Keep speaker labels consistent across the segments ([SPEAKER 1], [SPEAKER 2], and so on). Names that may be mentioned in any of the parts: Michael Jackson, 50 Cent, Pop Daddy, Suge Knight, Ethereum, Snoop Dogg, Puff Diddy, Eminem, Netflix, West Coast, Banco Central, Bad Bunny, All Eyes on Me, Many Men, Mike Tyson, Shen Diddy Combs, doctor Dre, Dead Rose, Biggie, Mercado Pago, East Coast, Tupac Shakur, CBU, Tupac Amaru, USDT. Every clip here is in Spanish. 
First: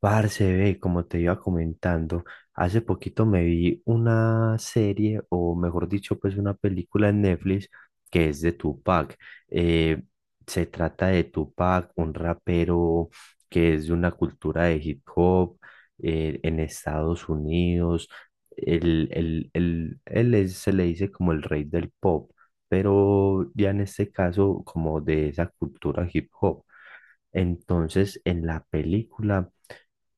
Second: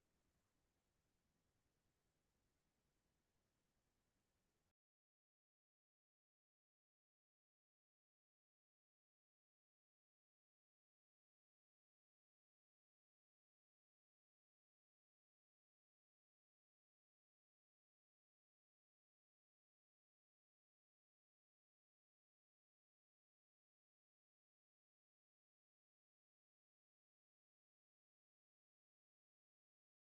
[SPEAKER 1] Parce, ve, como te iba comentando, hace poquito me vi una serie, o mejor dicho, pues una película en Netflix que es de Tupac. Eh, Se trata de Tupac, un rapero que es de una cultura de hip hop en Estados Unidos. Se le dice como el rey del pop, pero ya en este caso como de esa cultura hip hop. Entonces, en la película,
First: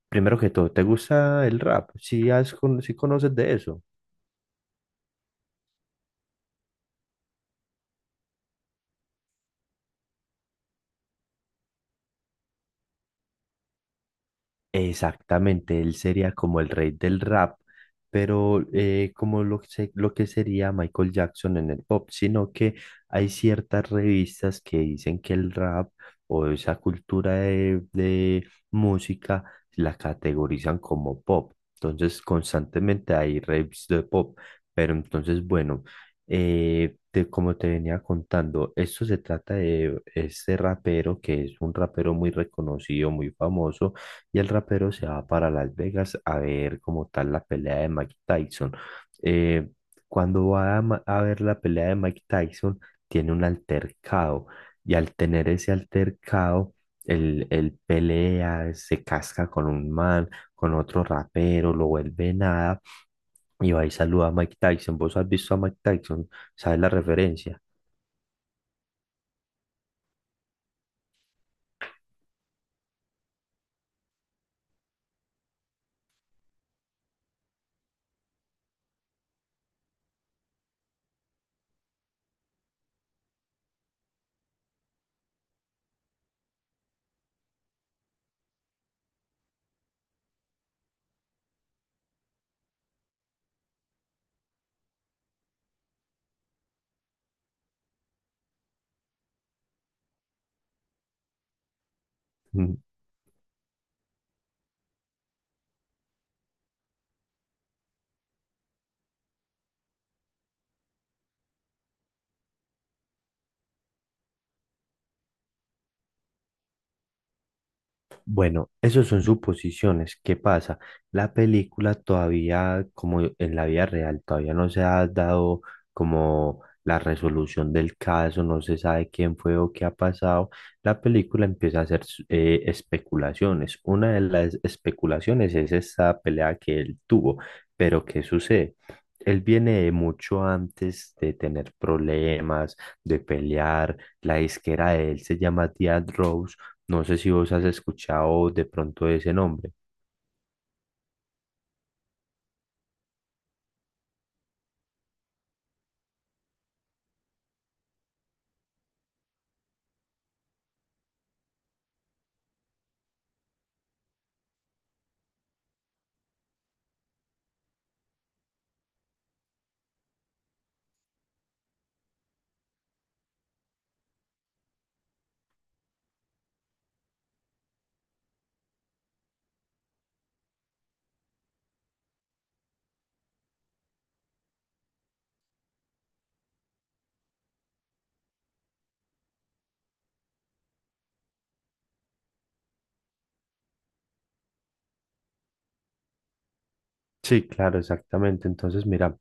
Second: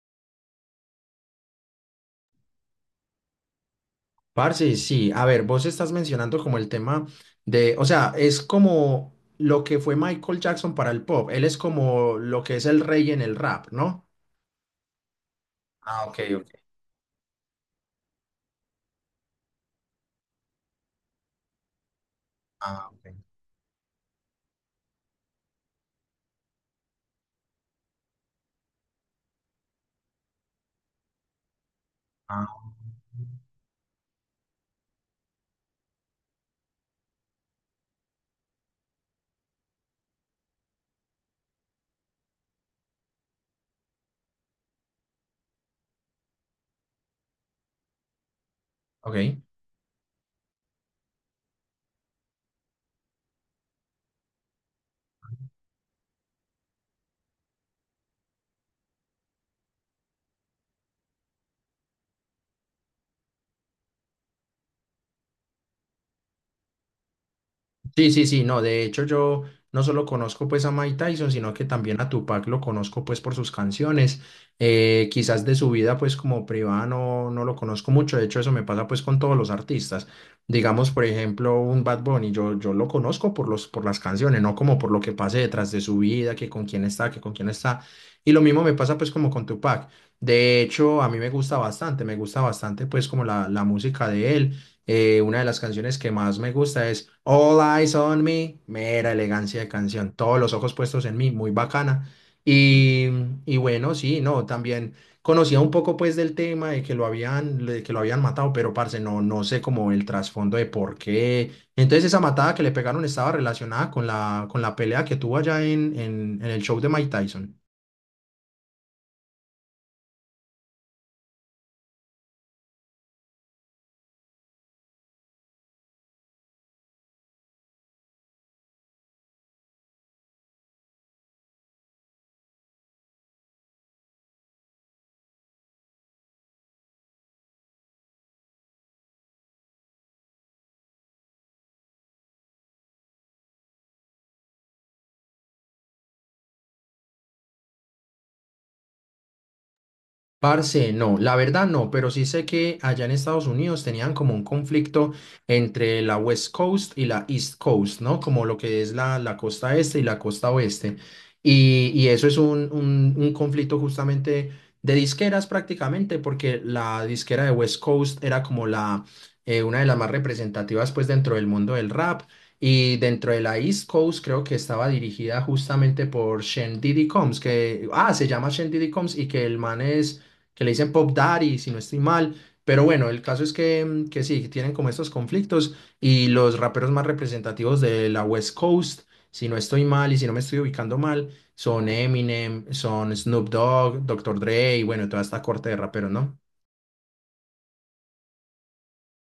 [SPEAKER 1] primero que todo, ¿te gusta el rap? Si has, con- ¿Sí conoces de eso?
[SPEAKER 2] Parce, sí, a ver, vos estás mencionando como el tema de, o sea, es como lo que fue Michael Jackson para el pop, él es como lo que es el rey en el rap, ¿no?
[SPEAKER 1] Exactamente, él
[SPEAKER 2] Ah, ok,
[SPEAKER 1] sería
[SPEAKER 2] ok.
[SPEAKER 1] como el rey del rap, pero como lo que sería Michael Jackson en el pop, sino que
[SPEAKER 2] Ah, ok.
[SPEAKER 1] hay ciertas revistas que dicen que el rap o esa cultura de música la categorizan como pop. Entonces,
[SPEAKER 2] Ah,
[SPEAKER 1] constantemente hay raps de pop, pero entonces, bueno, como te venía contando, esto se trata de este rapero que es un rapero muy reconocido, muy famoso, y el rapero se va para Las Vegas a ver como tal la pelea de Mike Tyson.
[SPEAKER 2] ok.
[SPEAKER 1] Eh, Cuando va a ver la pelea de Mike Tyson, tiene un altercado, y al tener ese altercado, el pelea, se casca con un man, con otro rapero, lo vuelve nada, y va y saluda a Mike Tyson. ¿Vos has visto a Mike Tyson? ¿Sabes la referencia?
[SPEAKER 2] Sí, sí, sí, no, de hecho yo no solo conozco pues a Mike Tyson, sino que también a Tupac lo conozco pues por sus canciones, quizás de su vida pues como privada no lo conozco mucho. De hecho eso me pasa pues con todos los artistas, digamos por ejemplo un Bad Bunny, yo lo conozco por por las canciones, no como por lo que pase detrás de su vida, que con quién está, que con quién está, y lo mismo me pasa pues como con Tupac. De hecho a mí me gusta bastante pues como la música de él. Una de las canciones que más me gusta es All Eyes on Me, mera elegancia de canción, todos los ojos puestos en mí, muy bacana. Y, y bueno, sí, no, también conocía un poco pues del tema de que lo habían, de que lo habían matado, pero parce, no sé como el trasfondo de por qué. Entonces esa matada que le pegaron estaba relacionada con con la pelea que tuvo allá en el show de Mike Tyson.
[SPEAKER 1] Bueno, eso son suposiciones. ¿Qué pasa? La película todavía, como en la vida real, todavía no se ha dado como la resolución del caso, no se sabe quién fue o qué ha pasado. La película empieza a hacer especulaciones. Una de las especulaciones es esa pelea que él tuvo. Pero ¿qué sucede? Él viene de mucho antes de tener problemas, de pelear. La disquera de él se llama Dead Rose. No sé si vos has escuchado de pronto ese nombre.
[SPEAKER 2] Parce, no, la verdad no, pero sí sé que allá en Estados Unidos tenían como un conflicto entre la West Coast y la East Coast, ¿no? Como lo que es la costa este y la costa oeste. Y eso es un conflicto justamente de disqueras prácticamente, porque la disquera de West Coast era como una de las más representativas pues dentro del mundo del rap. Y dentro de la East Coast creo que estaba dirigida justamente por Shen Diddy Combs, que, ah, se llama Shen Diddy Combs y que el man es que le dicen Pop Daddy, si no estoy mal. Pero bueno, el caso es que, que sí, que tienen como estos conflictos y los raperos más representativos de la West Coast, si no estoy mal y si no me estoy ubicando mal, son Eminem, son Snoop Dogg, doctor Dre y bueno, toda esta corte de raperos, ¿no?
[SPEAKER 1] Sí, claro, exactamente. Entonces, mira,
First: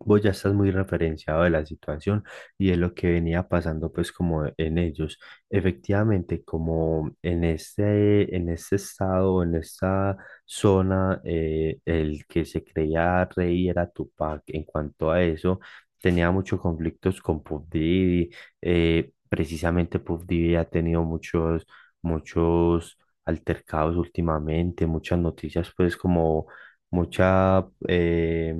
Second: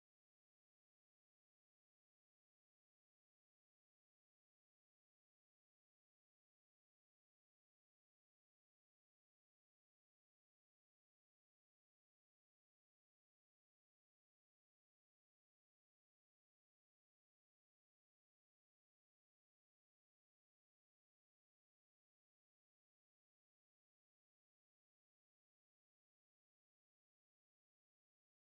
[SPEAKER 1] vos ya estás muy referenciado de la situación y de lo que venía pasando, pues, como en ellos. Efectivamente, como en este estado, en esta zona, el que se creía rey era Tupac. En cuanto a eso, tenía muchos conflictos con Puff Diddy. Precisamente, Puff Diddy ha tenido muchos altercados últimamente, muchas noticias, pues, como mucha,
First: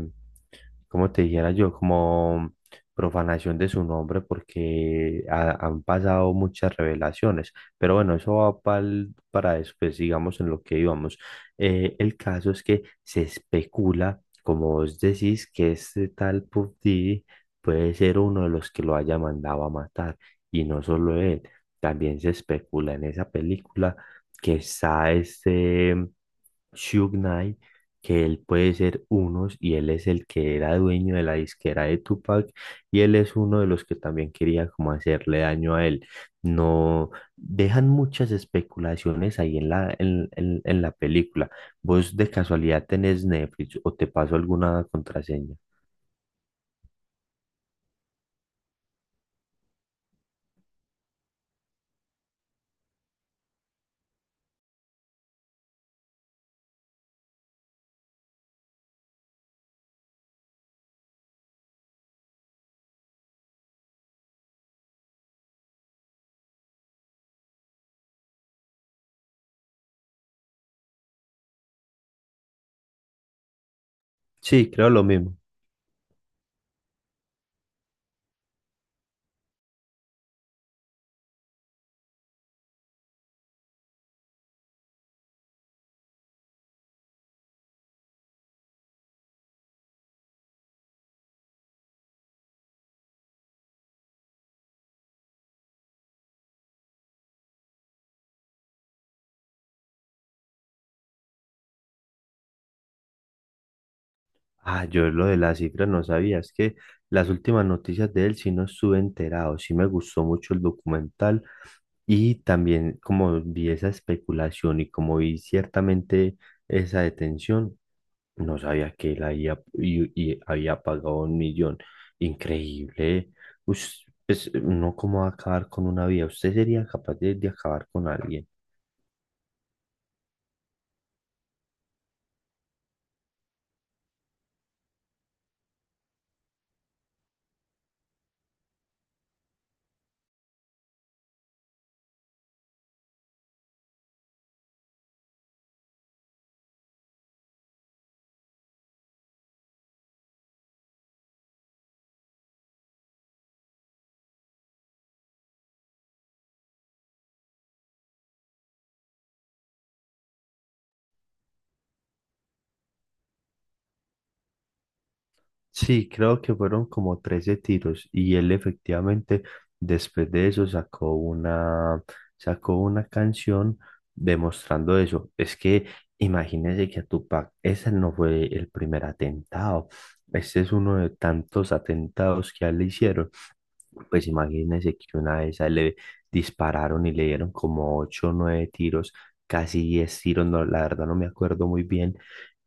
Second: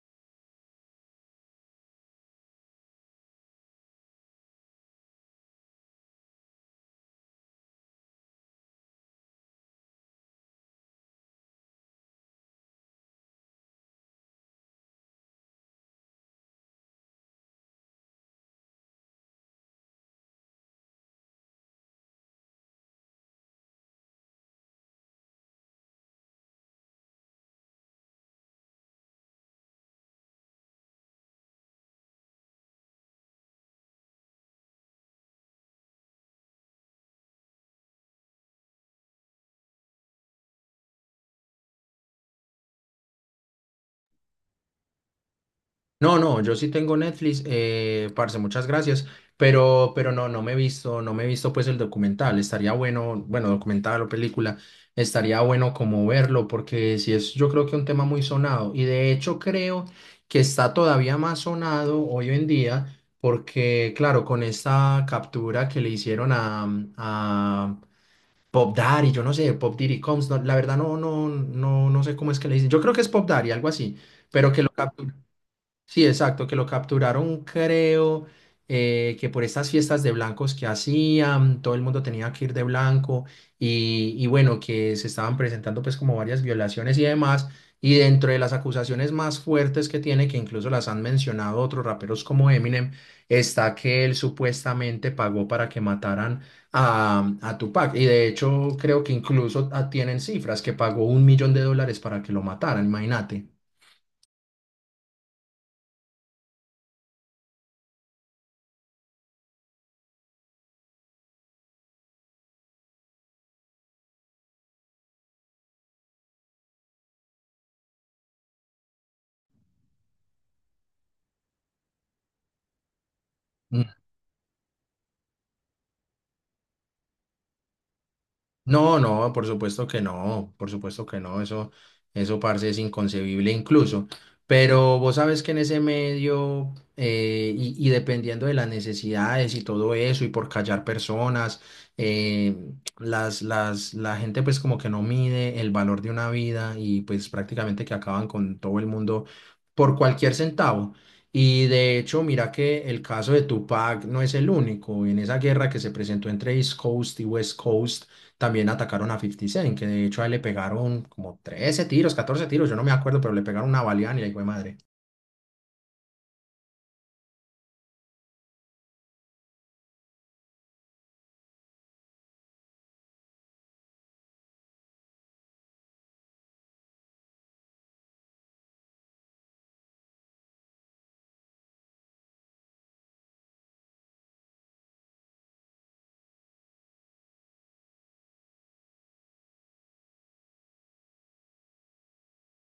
[SPEAKER 1] como te dijera yo, como profanación de su nombre porque han pasado muchas revelaciones. Pero bueno, eso va para después, digamos, en lo que íbamos. El caso es que se especula, como vos decís, que este tal Puff Diddy puede ser uno de los que lo haya mandado a matar. Y no solo él, también se especula en esa película que está este... Suge Knight, que él puede ser unos, y él es el que era dueño de la disquera de Tupac, y él es uno de los que también quería como hacerle daño a él. No dejan muchas especulaciones ahí en la película. ¿Vos de casualidad tenés Netflix o te paso alguna contraseña?
[SPEAKER 2] No, no, yo sí tengo Netflix, parce, muchas gracias, pero no, no me he visto, no me he visto pues el documental. Estaría bueno, bueno, documental o película, estaría bueno como verlo, porque sí es, yo creo que un tema muy sonado. Y de hecho creo que está todavía más sonado hoy en día, porque claro, con esta captura que le hicieron a, a Pop Daddy, yo no sé, Pop Diddy Combs, no, la verdad no, no sé cómo es que le dicen, yo creo que es Pop Daddy, algo así, pero que
[SPEAKER 1] Sí,
[SPEAKER 2] lo
[SPEAKER 1] creo lo
[SPEAKER 2] capturaron.
[SPEAKER 1] mismo.
[SPEAKER 2] Sí, exacto, que lo capturaron, creo, que por estas fiestas de blancos que hacían, todo el mundo tenía que ir de blanco y bueno, que se estaban presentando pues como varias violaciones y demás. Y dentro de las acusaciones más fuertes que tiene, que incluso las han mencionado otros raperos como Eminem, está que él supuestamente pagó para que mataran a Tupac. Y de hecho creo que incluso ah, tienen cifras que pagó $1 millón para que lo mataran, imagínate.
[SPEAKER 1] Ah, yo lo de las cifras no sabía, es que las últimas noticias de él sí no estuve enterado, sí me gustó mucho el documental. Y también como vi esa especulación y como vi ciertamente esa detención, no sabía que él había, y había pagado un millón. Increíble. Ush, pues, no cómo va a acabar con una vida. ¿Usted sería capaz de acabar con alguien?
[SPEAKER 2] No, no, por supuesto que no, por supuesto que no, eso, parce, es inconcebible incluso. Pero vos sabes que en ese medio, y dependiendo de las necesidades y todo eso, y por callar personas, eh, la gente pues como que no mide el valor de una vida y pues prácticamente que acaban con todo el mundo por cualquier centavo. Y de hecho, mira que el caso de Tupac no es el único. En esa guerra que se presentó entre East Coast y West Coast, también atacaron a 50 Cent, que de hecho a él le pegaron como 13 tiros, 14 tiros, yo no me acuerdo, pero le pegaron una baleada y la hijo de madre.
[SPEAKER 1] Sí, creo que fueron como 13 tiros, y él efectivamente después de eso sacó una canción demostrando eso. Es que imagínese que a Tupac ese no fue el primer atentado. Este es uno de tantos atentados que a él le hicieron, pues imagínense que una vez a él le dispararon y le dieron como ocho o nueve tiros, casi 10 tiros, no, la verdad no me acuerdo muy bien,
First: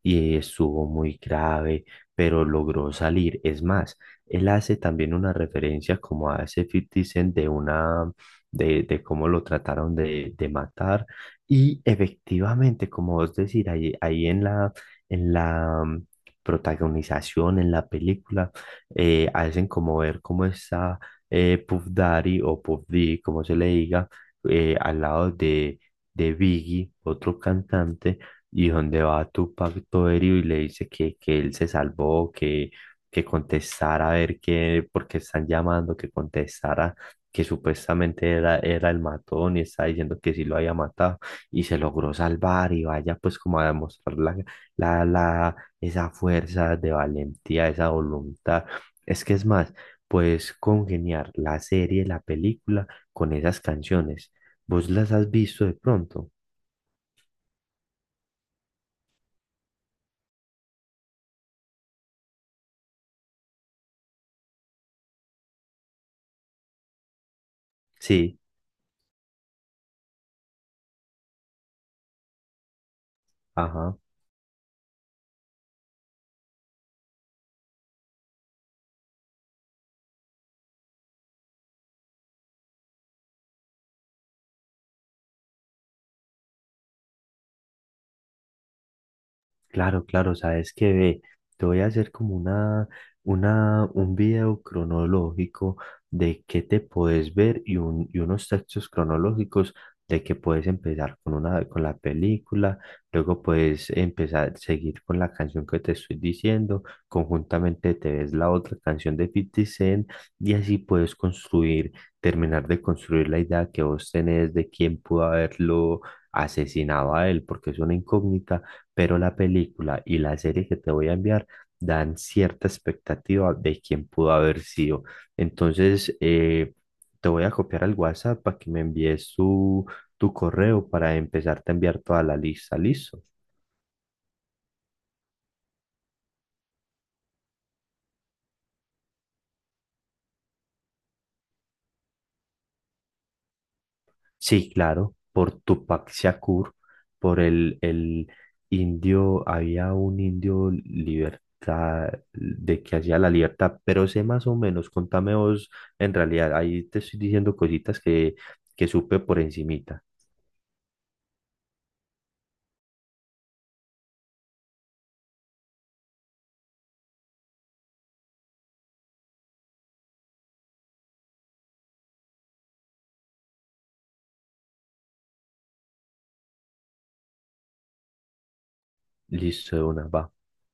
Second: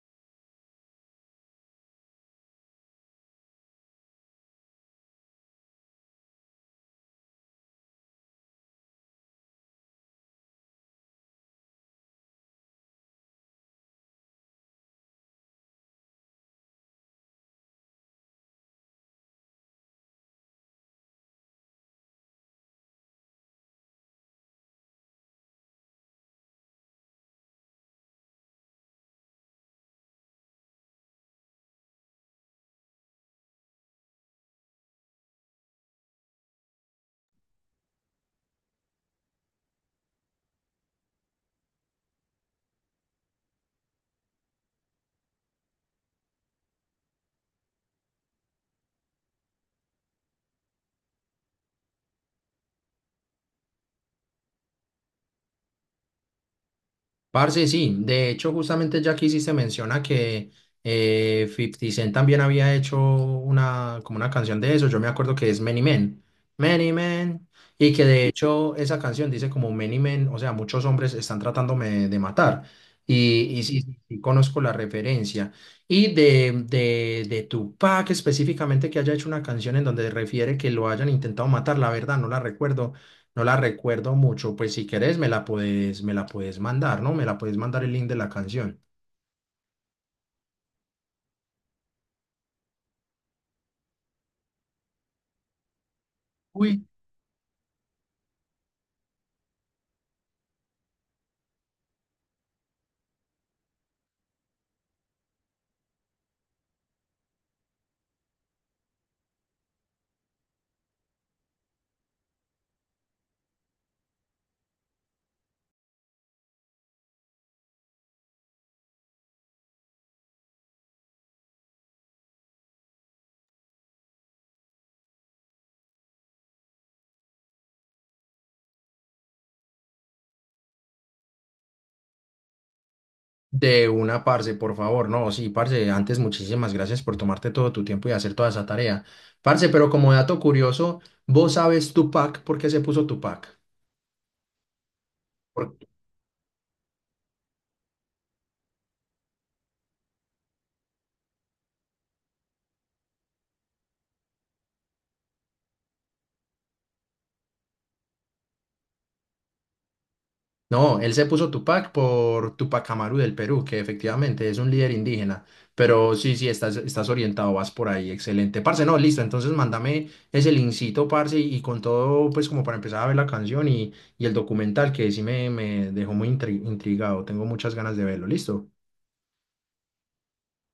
[SPEAKER 1] y estuvo muy grave, pero logró salir. Es más, él hace también una referencia como a ese 50 Cent de una, de cómo lo trataron de matar, y efectivamente, como vos decís, ahí en la protagonización, en la película, hacen como ver cómo está Puff Daddy o Puff D, como se le diga, al lado de Biggie, otro cantante, y donde va Tupac todo herido y le dice que él se salvó, que contestara a ver qué, por qué están llamando, que contestara, que supuestamente era, era el matón y está diciendo que sí lo había matado, y se logró salvar, y vaya pues como a demostrar esa fuerza de valentía, esa voluntad. Es que es más, puedes congeniar la serie, la película con esas canciones. ¿Vos las has visto de pronto?
[SPEAKER 2] Parce, sí, de hecho justamente ya que hiciste menciona que 50 Cent también había hecho una, como una canción de eso, yo me acuerdo que es Many Men, Many Men, y que de
[SPEAKER 1] Sí,
[SPEAKER 2] hecho esa canción dice como Many Men, o sea, muchos hombres están tratándome de matar, y sí, sí,
[SPEAKER 1] ajá.
[SPEAKER 2] sí conozco la referencia, y de Tupac específicamente que haya hecho una canción en donde refiere que lo hayan intentado matar, la verdad no la recuerdo, no la recuerdo mucho. Pues si querés me la puedes mandar, ¿no? Me la puedes mandar el link de la canción.
[SPEAKER 1] Claro, claro, sabes que ve, te voy a hacer como un video cronológico de qué te
[SPEAKER 2] Uy,
[SPEAKER 1] puedes ver, y unos textos cronológicos de que puedes empezar con una, con la película, luego puedes empezar, seguir con la canción que te estoy diciendo, conjuntamente te ves la otra canción de 50 Cent, y así puedes construir, terminar de construir la idea que vos tenés de quién pudo haberlo asesinado a él, porque es una incógnita, pero la película y la serie que te voy a enviar dan cierta expectativa de quién pudo haber sido. Entonces, te voy a copiar al WhatsApp para que me envíes tu correo para empezarte a enviar toda la lista. ¿Listo?
[SPEAKER 2] de una, parce, por favor. No, sí, parce, antes muchísimas gracias por tomarte todo tu tiempo y hacer toda esa tarea. Parce, pero como dato curioso, ¿vos sabes Tupac por qué se puso Tupac?
[SPEAKER 1] Sí, claro, por Tupac Shakur, por el indio, había un indio libertad, de que hacía la libertad, pero sé más o menos, contame vos, en realidad, ahí te estoy diciendo cositas que supe por encimita.
[SPEAKER 2] No, él se puso Tupac por Tupac Amaru del Perú, que efectivamente es un líder indígena. Pero sí, sí, estás, estás orientado, vas por ahí, excelente. Parce, no, listo, entonces mándame ese linkcito, parce, y con todo, pues como para empezar a ver la canción y el documental, que sí me dejó muy intrigado, tengo muchas ganas de verlo, listo.
[SPEAKER 1] Listo, de una, va.